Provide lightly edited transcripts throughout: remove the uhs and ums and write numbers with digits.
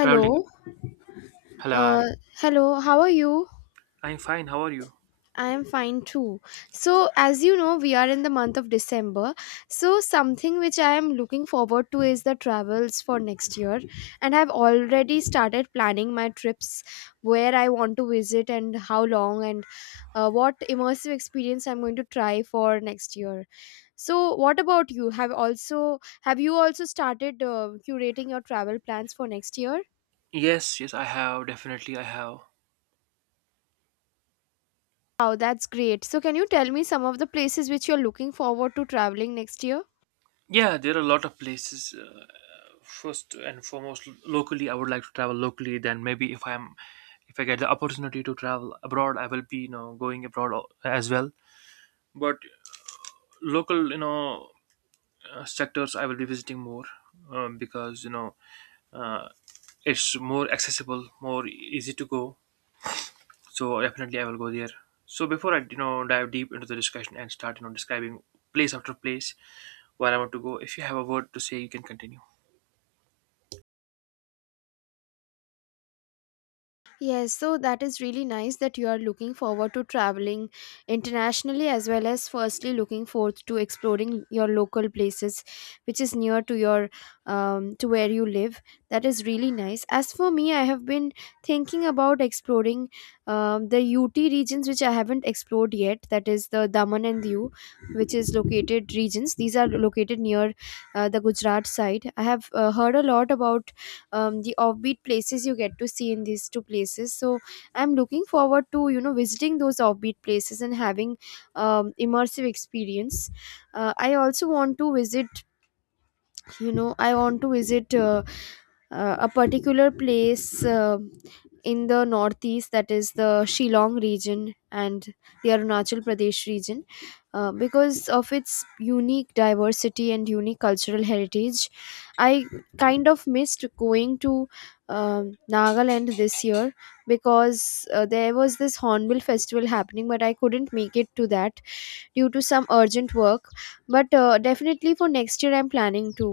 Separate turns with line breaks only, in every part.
Traveling. Hello,
Uh,
I,
hello. How are you?
I'm fine. How are you?
I am fine too. So, as you know, we are in the month of December. So, something which I am looking forward to is the travels for next year. And I've already started planning my trips, where I want to visit and how long and what immersive experience I'm going to try for next year. So, what about you? Have you also started curating your travel plans for next year?
Yes, yes, I have. Definitely, I have.
Wow, that's great. So, can you tell me some of the places which you're looking forward to traveling next year?
Yeah, there are a lot of places. First and foremost, locally, I would like to travel locally. Then maybe if I'm, If I get the opportunity to travel abroad, I will be, you know, going abroad as well. But local, you know, sectors, I will be visiting more because you know uh, it's more accessible, more easy to go. So definitely I will go there. So before I dive deep into the discussion and start describing place after place where I want to go, if you have a word to say, you can continue.
Yes, so that is really nice that you are looking forward to traveling internationally as well as firstly looking forward to exploring your local places which is near to your to where you live. That is really nice. As for me, I have been thinking about exploring the UT regions which I haven't explored yet. That is the Daman and Diu, which is located regions. These are located near the Gujarat side. I have heard a lot about the offbeat places you get to see in these two places. So I'm looking forward to you know visiting those offbeat places and having immersive experience. I also want to visit. You know, I want to visit. A particular place in the northeast, that is the Shillong region and the Arunachal Pradesh region because of its unique diversity and unique cultural heritage. I kind of missed going to Nagaland this year because there was this hornbill festival happening, but I couldn't make it to that due to some urgent work. But definitely for next year, I'm planning to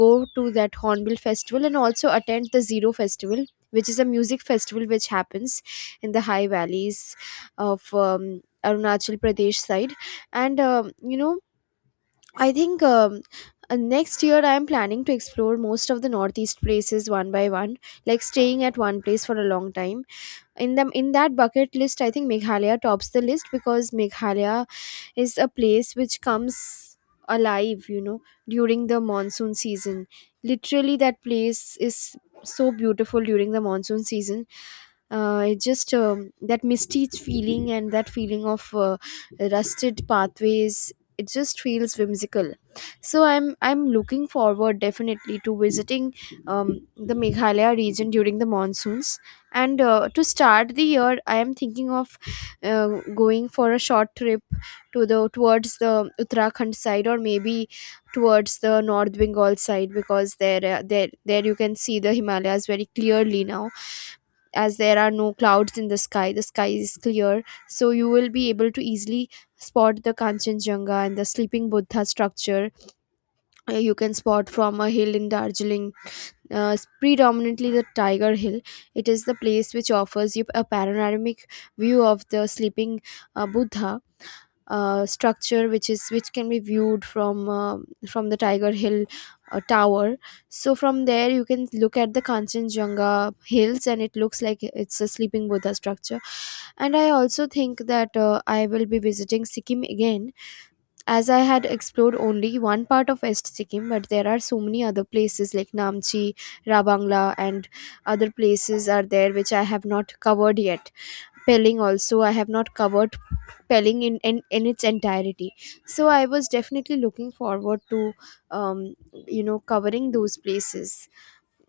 go to that hornbill festival and also attend the zero festival, which is a music festival which happens in the high valleys of Arunachal Pradesh side. And you know, I think next year I am planning to explore most of the northeast places one by one, like staying at one place for a long time. In that bucket list, I think Meghalaya tops the list because Meghalaya is a place which comes alive, you know, during the monsoon season. Literally, that place is so beautiful during the monsoon season. It's just that misty feeling and that feeling of rusted pathways. It just feels whimsical. So I'm looking forward definitely to visiting the Meghalaya region during the monsoons. And to start the year, I am thinking of uh, going for a short trip to the towards the Uttarakhand side, or maybe towards the North Bengal side, because there you can see the Himalayas very clearly now, as there are no clouds in the sky. The sky is clear, so you will be able to easily spot the Kanchenjunga and the Sleeping Buddha structure. You can spot from a hill in Darjeeling. It's predominantly the Tiger Hill. It is the place which offers you a panoramic view of the sleeping Buddha structure, which can be viewed from the Tiger Hill tower. So from there you can look at the Kanchenjunga hills, and it looks like it's a sleeping Buddha structure. And I also think that I will be visiting Sikkim again, as I had explored only one part of West Sikkim, but there are so many other places like Namchi, Rabangla, and other places are there which I have not covered yet. Pelling also. I have not covered Pelling in its entirety. So I was definitely looking forward to, um, you know, covering those places.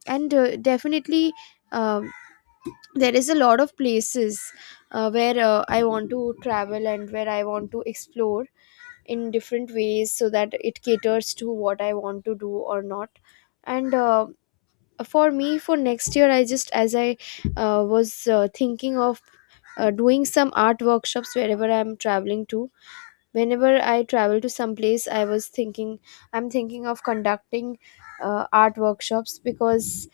And definitely, um, there is a lot of places where I want to travel and where I want to explore in different ways so that it caters to what I want to do or not. And for me for next year, I just as I was thinking of doing some art workshops wherever I'm traveling to. Whenever I travel to some place, I'm thinking of conducting art workshops because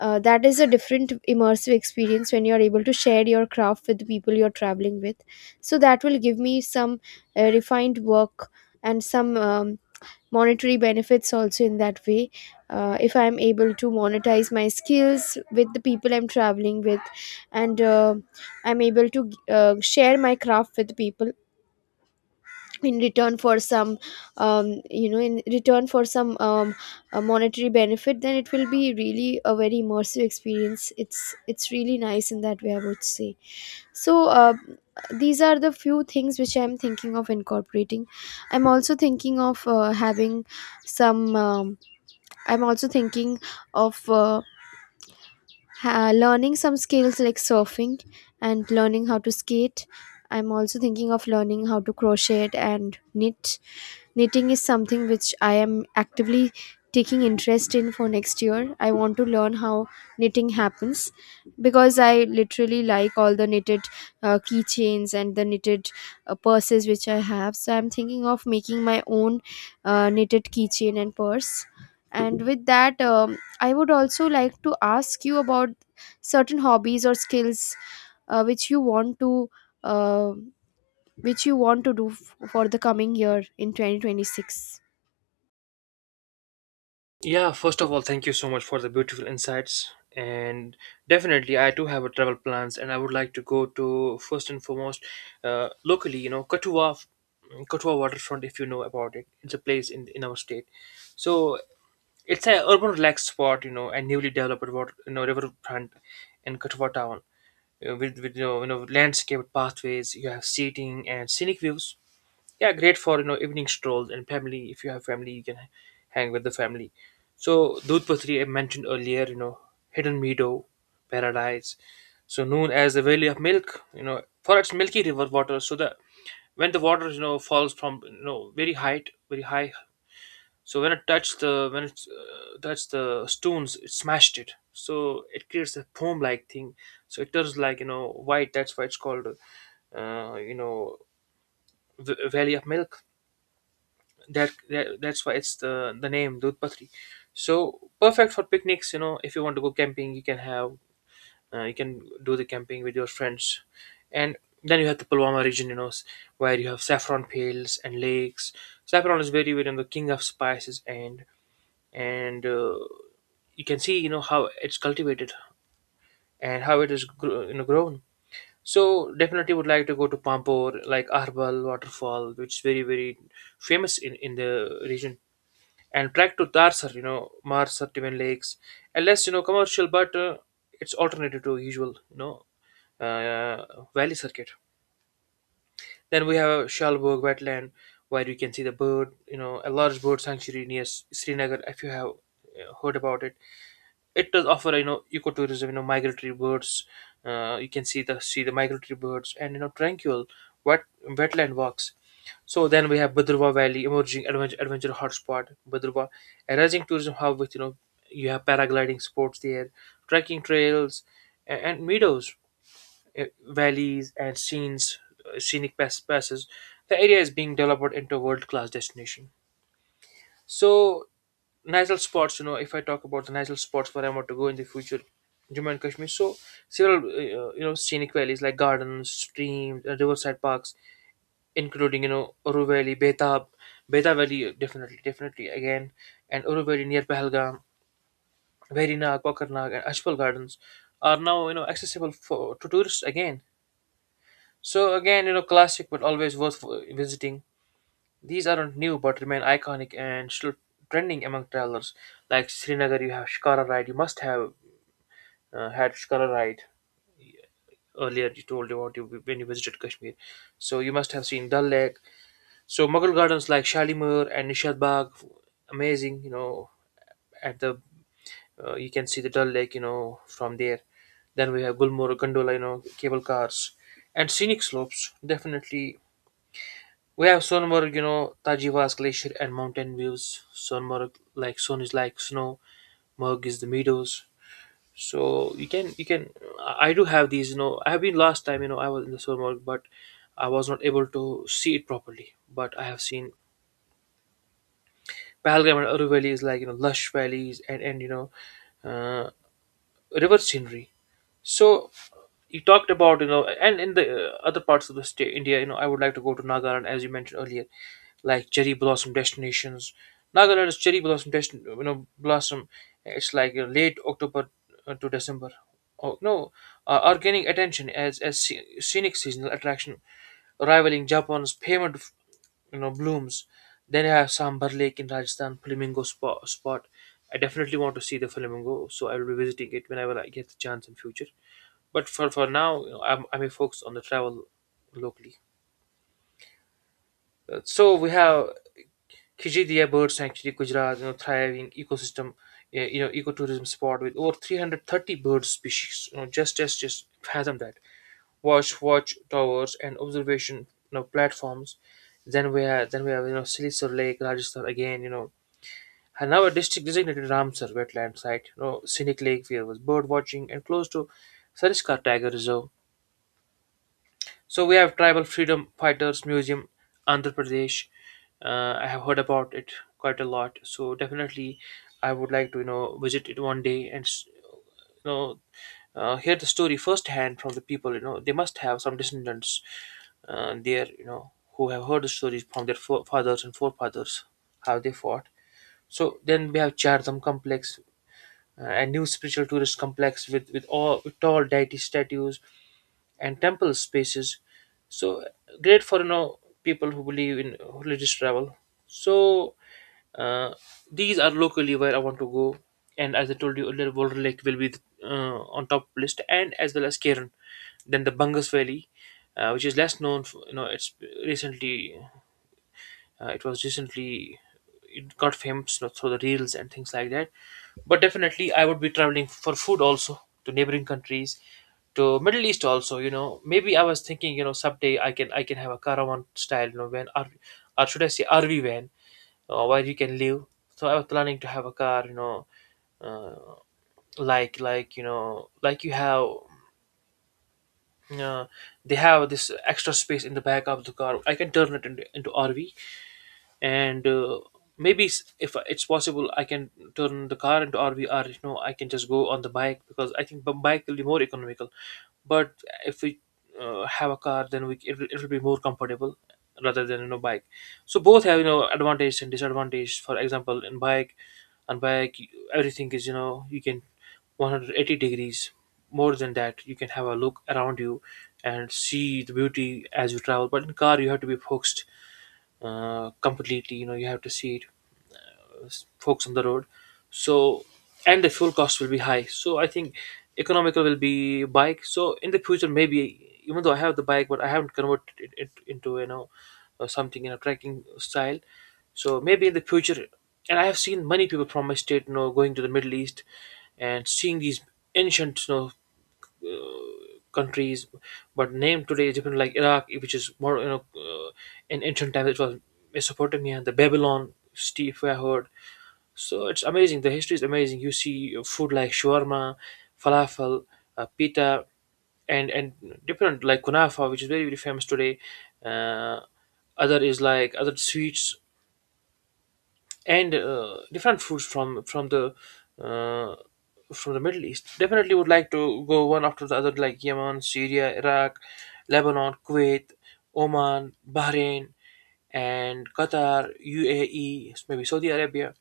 that is a different immersive experience when you're able to share your craft with the people you're traveling with. So that will give me some refined work and some monetary benefits also, in that way, if I'm able to monetize my skills with the people I'm traveling with, and I'm able to share my craft with people in return for some you know in return for some monetary benefit, then it will be really a very immersive experience. It's really nice in that way, I would say. So these are the few things which I'm thinking of incorporating. I'm also thinking of having some I'm also thinking of ha- learning some skills like surfing and learning how to skate. I'm also thinking of learning how to crochet and knit. Knitting is something which I am actively taking interest in for next year. I want to learn how knitting happens, because I literally like all the knitted keychains and the knitted purses which I have. So I'm thinking of making my own knitted keychain and purse. And with that, I would also like to ask you about certain hobbies or skills uh, which you want to uh, which you want to do for the coming year in 2026.
Yeah, first of all, thank you so much for the beautiful insights. And definitely, I too have a travel plans, and I would like to go to first and foremost, locally, you know, Katua waterfront, if you know about it. It's a place in our state, so it's an urban relaxed spot, you know, and newly developed water, you know, riverfront in Katua town. With you know landscaped pathways. You have seating and scenic views. Yeah, great for you know evening strolls and family. If you have family, you can hang with the family. So Dudpatri I mentioned earlier, you know, hidden meadow paradise. So known as the Valley of Milk, you know, for its milky river water. So the when the water you know falls from you know very height, very high so when it touched the when it touched the stones, it smashed it. So it creates a foam-like thing. So it turns like you know white. That's why it's called uh, you know Valley of Milk. That's why it's the name Dudhpatri. So perfect for picnics. You know if you want to go camping, you can have you can do the camping with your friends, and then you have the Pulwama region. Where you have saffron fields and lakes. Saffron is very very you know, the king of spices and you can see you know how it's cultivated and how it is you know grown, so definitely would like to go to Pampore like Arbal waterfall, which is very very famous in the region, and track to Tarsar, you know, Marsar twin lakes, and less you know commercial but it's alternative to usual uh, valley circuit. Then we have Shalburg wetland, where you can see the bird, you know, a large bird sanctuary near Srinagar, if you have heard about it. It does offer you know ecotourism, you know migratory birds. You can see the migratory birds and you know tranquil wet wetland walks. So then we have Badrwa Valley, emerging adventure hotspot. Badrwa, a rising tourism hub with you know you have paragliding sports there, trekking trails, and meadows, valleys, and scenic passes. The area is being developed into a world class destination. So nasal spots, you know, if I talk about the nasal spots where I want to go in the future, Jammu and Kashmir. So, several, you know, scenic valleys like gardens, streams, riverside parks, including, you know, Uru Valley, Beta Valley, definitely again, and Uru Valley near Pahalgam, Verinag, Kokarnag, and Ashwal Gardens are now, you know, accessible for to tourists again. So, again, you know, classic but always worth visiting. These aren't new but remain iconic and still trending among travelers. Like Srinagar, you have Shikara Ride. You must have had Shikara Ride earlier. You told about you when you visited Kashmir, so you must have seen Dal Lake. So Mughal gardens like Shalimar and Nishad Bagh, amazing. You know, at the you can see the Dal Lake. You know from there. Then we have Gulmorg, gondola, you know, cable cars, and scenic slopes. Definitely we have Sonmarg, you know, Tajivas Glacier and mountain views. Sonmarg, like Son is like snow, Murg is the meadows. So you can I do have these, you know. I have been last time, you know, I was in the Sonmarg, but I was not able to see it properly. But I have seen Pahalgam and Aru valleys, like you know, lush valleys and you know, uh, river scenery. So you talked about you know, and in the other parts of the state, India, you know, I would like to go to Nagaland as you mentioned earlier, like cherry blossom destinations. Nagaland is cherry blossom destin, you know, blossom. It's like late October to December. Oh no, are gaining attention as scenic seasonal attraction, rivaling Japan's payment you know blooms. Then you have Sambar Lake in Rajasthan, flamingo spot. I definitely want to see the flamingo, so I will be visiting it whenever I get the chance in future. For now, you know, I may focus on the travel locally. So we have Khijidia Bird Sanctuary, Gujarat, you know, thriving ecosystem, you know, ecotourism spot with over 330 bird species. You know, just fathom that. Watch towers and observation, you know, platforms. Then we have you know Silisar Lake, Rajasthan again. You know, and now a district designated Ramsar wetland site. You know, scenic lake where was bird watching and close to Sariskar Tiger Reserve. So we have Tribal Freedom Fighters Museum, Andhra Pradesh. I have heard about it quite a lot. So definitely, I would like to you know visit it one day and you know hear the story firsthand from the people. You know they must have some descendants there. You know who have heard the stories from their fathers and forefathers how they fought. So then we have Chardham complex, a new spiritual tourist complex with tall deity statues and temple spaces, so great for you know people who believe in religious travel. So uh, these are locally where I want to go, and as I told you earlier Boulder lake will be on top list and as well as Cairn, then the Bungus Valley, which is less known. For, you know, recently it was recently it got famous you know, through the reels and things like that. But definitely, I would be traveling for food also to neighboring countries, to Middle East also. You know, maybe I was thinking, you know, someday I can have a caravan style, you know, van or should I say RV van, where you can live. So I was planning to have a car, you know, uh, you know like you have uh, they have this extra space in the back of the car. I can turn it into RV, and maybe if it's possible I can turn the car into RVR. You know I can just go on the bike because I think the bike will be more economical, but if we have a car then it will be more comfortable rather than you know bike. So both have you know advantage and disadvantage. For example, in bike, on bike you- everything is you know you can 180 degrees. More than that you can have a look around you and see the beauty as you travel, but in car you have to be focused completely. You know you have to see it uh, folks on the road. So and the fuel cost will be high, so I think economical will be bike. So in the future, maybe even though I have the bike but I haven't converted it into you know something in a trekking style, so maybe in the future. And I have seen many people from my state you know going to the Middle East and seeing these ancient countries, but named today is different. Like Iraq, which is more in ancient times it was Mesopotamia, the Babylon. Steve, I heard. So it's amazing. The history is amazing. You see food like shawarma, falafel, pita, and different like kunafa, which is very very famous today. Uh, Other is like other sweets and different foods from the uh, from the Middle East. Definitely would like to go one after the other, like Yemen, Syria, Iraq, Lebanon, Kuwait, Oman, Bahrain, and Qatar, UAE, maybe Saudi Arabia.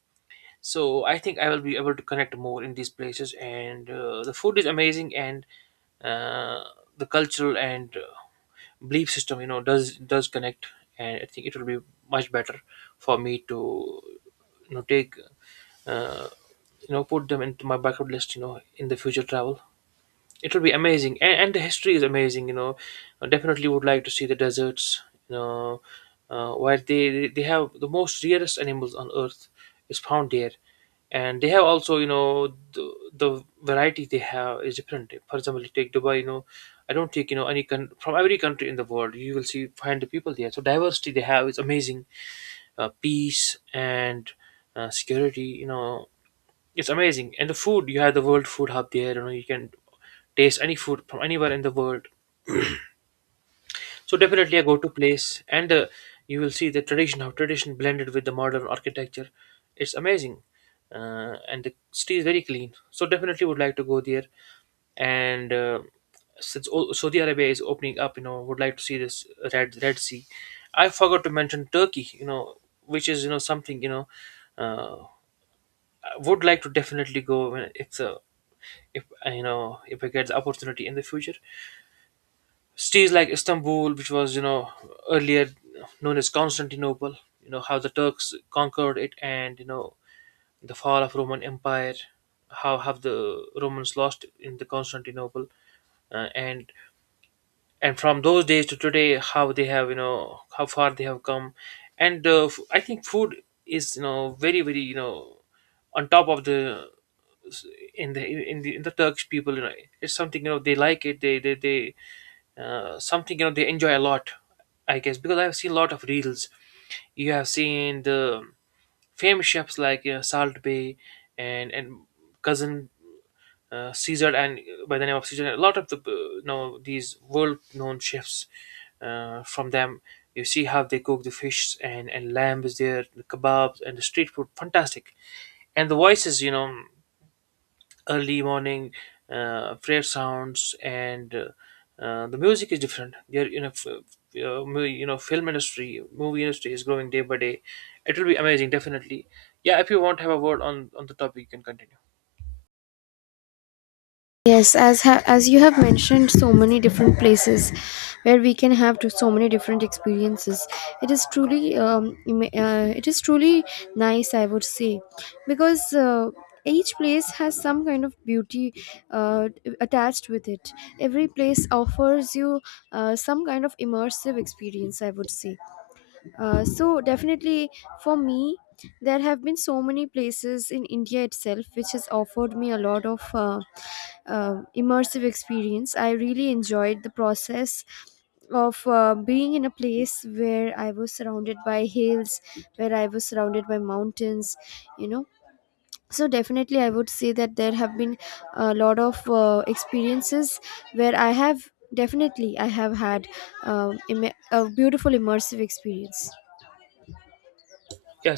So I think I will be able to connect more in these places, and the food is amazing, and uh, the cultural and belief system you know does connect, and I think it will be much better for me to you know take uh, put them into my bucket list you know in the future travel. It would be amazing, and the history is amazing. You know, I definitely would like to see the deserts. You know, where they have the most rarest animals on earth is found there, and they have also you know the variety they have is different. For example, you take Dubai. You know, I don't take you know any from every country in the world, you will see find the people there. So diversity they have is amazing, peace and security. You know, it's amazing, and the food, you have the World Food Hub there. You know you can taste any food from anywhere in the world. So definitely a go-to place, and you will see the tradition, how tradition blended with the modern architecture. It's amazing, and the city is very clean. So definitely would like to go there, and since all, Saudi Arabia is opening up, you know, would like to see this Red Sea. I forgot to mention Turkey, you know, which is you know something you know, uh, I would like to definitely go when it's if you know if I get the opportunity in the future. Cities like Istanbul, which was you know earlier known as Constantinople, you know how the Turks conquered it, and you know the fall of Roman Empire, how have the Romans lost in the Constantinople, uh, and and from those days to today how they have you know how far they have come, and I think food is you know very very you know on top of the in the Turkish people, you know it's something you know they like they something you know they enjoy a lot. I guess because I've seen a lot of reels, you have seen the famous chefs like you know, Salt Bay and cousin Caesar and by the name of Caesar. A lot of the know these world-known chefs from them. You see how they cook the fish and lamb is there, the kebabs and the street food, fantastic. And the voices, you know, early morning prayer sounds and the music is different. They're you know. You know film industry movie industry is growing day by day. It will be amazing definitely. Yeah, if you want to have a word on the topic, you can continue.
Yes, as you have mentioned, so many different places where we can have to so many different experiences. It is truly it is truly nice, I would say, because each place has some kind of beauty uh, attached with it. Every place offers you some kind of immersive experience, I would say. So definitely for me, there have been so many places in India itself which has offered me a lot of immersive experience. I really enjoyed the process of being in a place where I was surrounded by hills, where I was surrounded by mountains, you know. So, definitely, I would say that there have been a lot of experiences where I have had a beautiful immersive experience.
Yeah.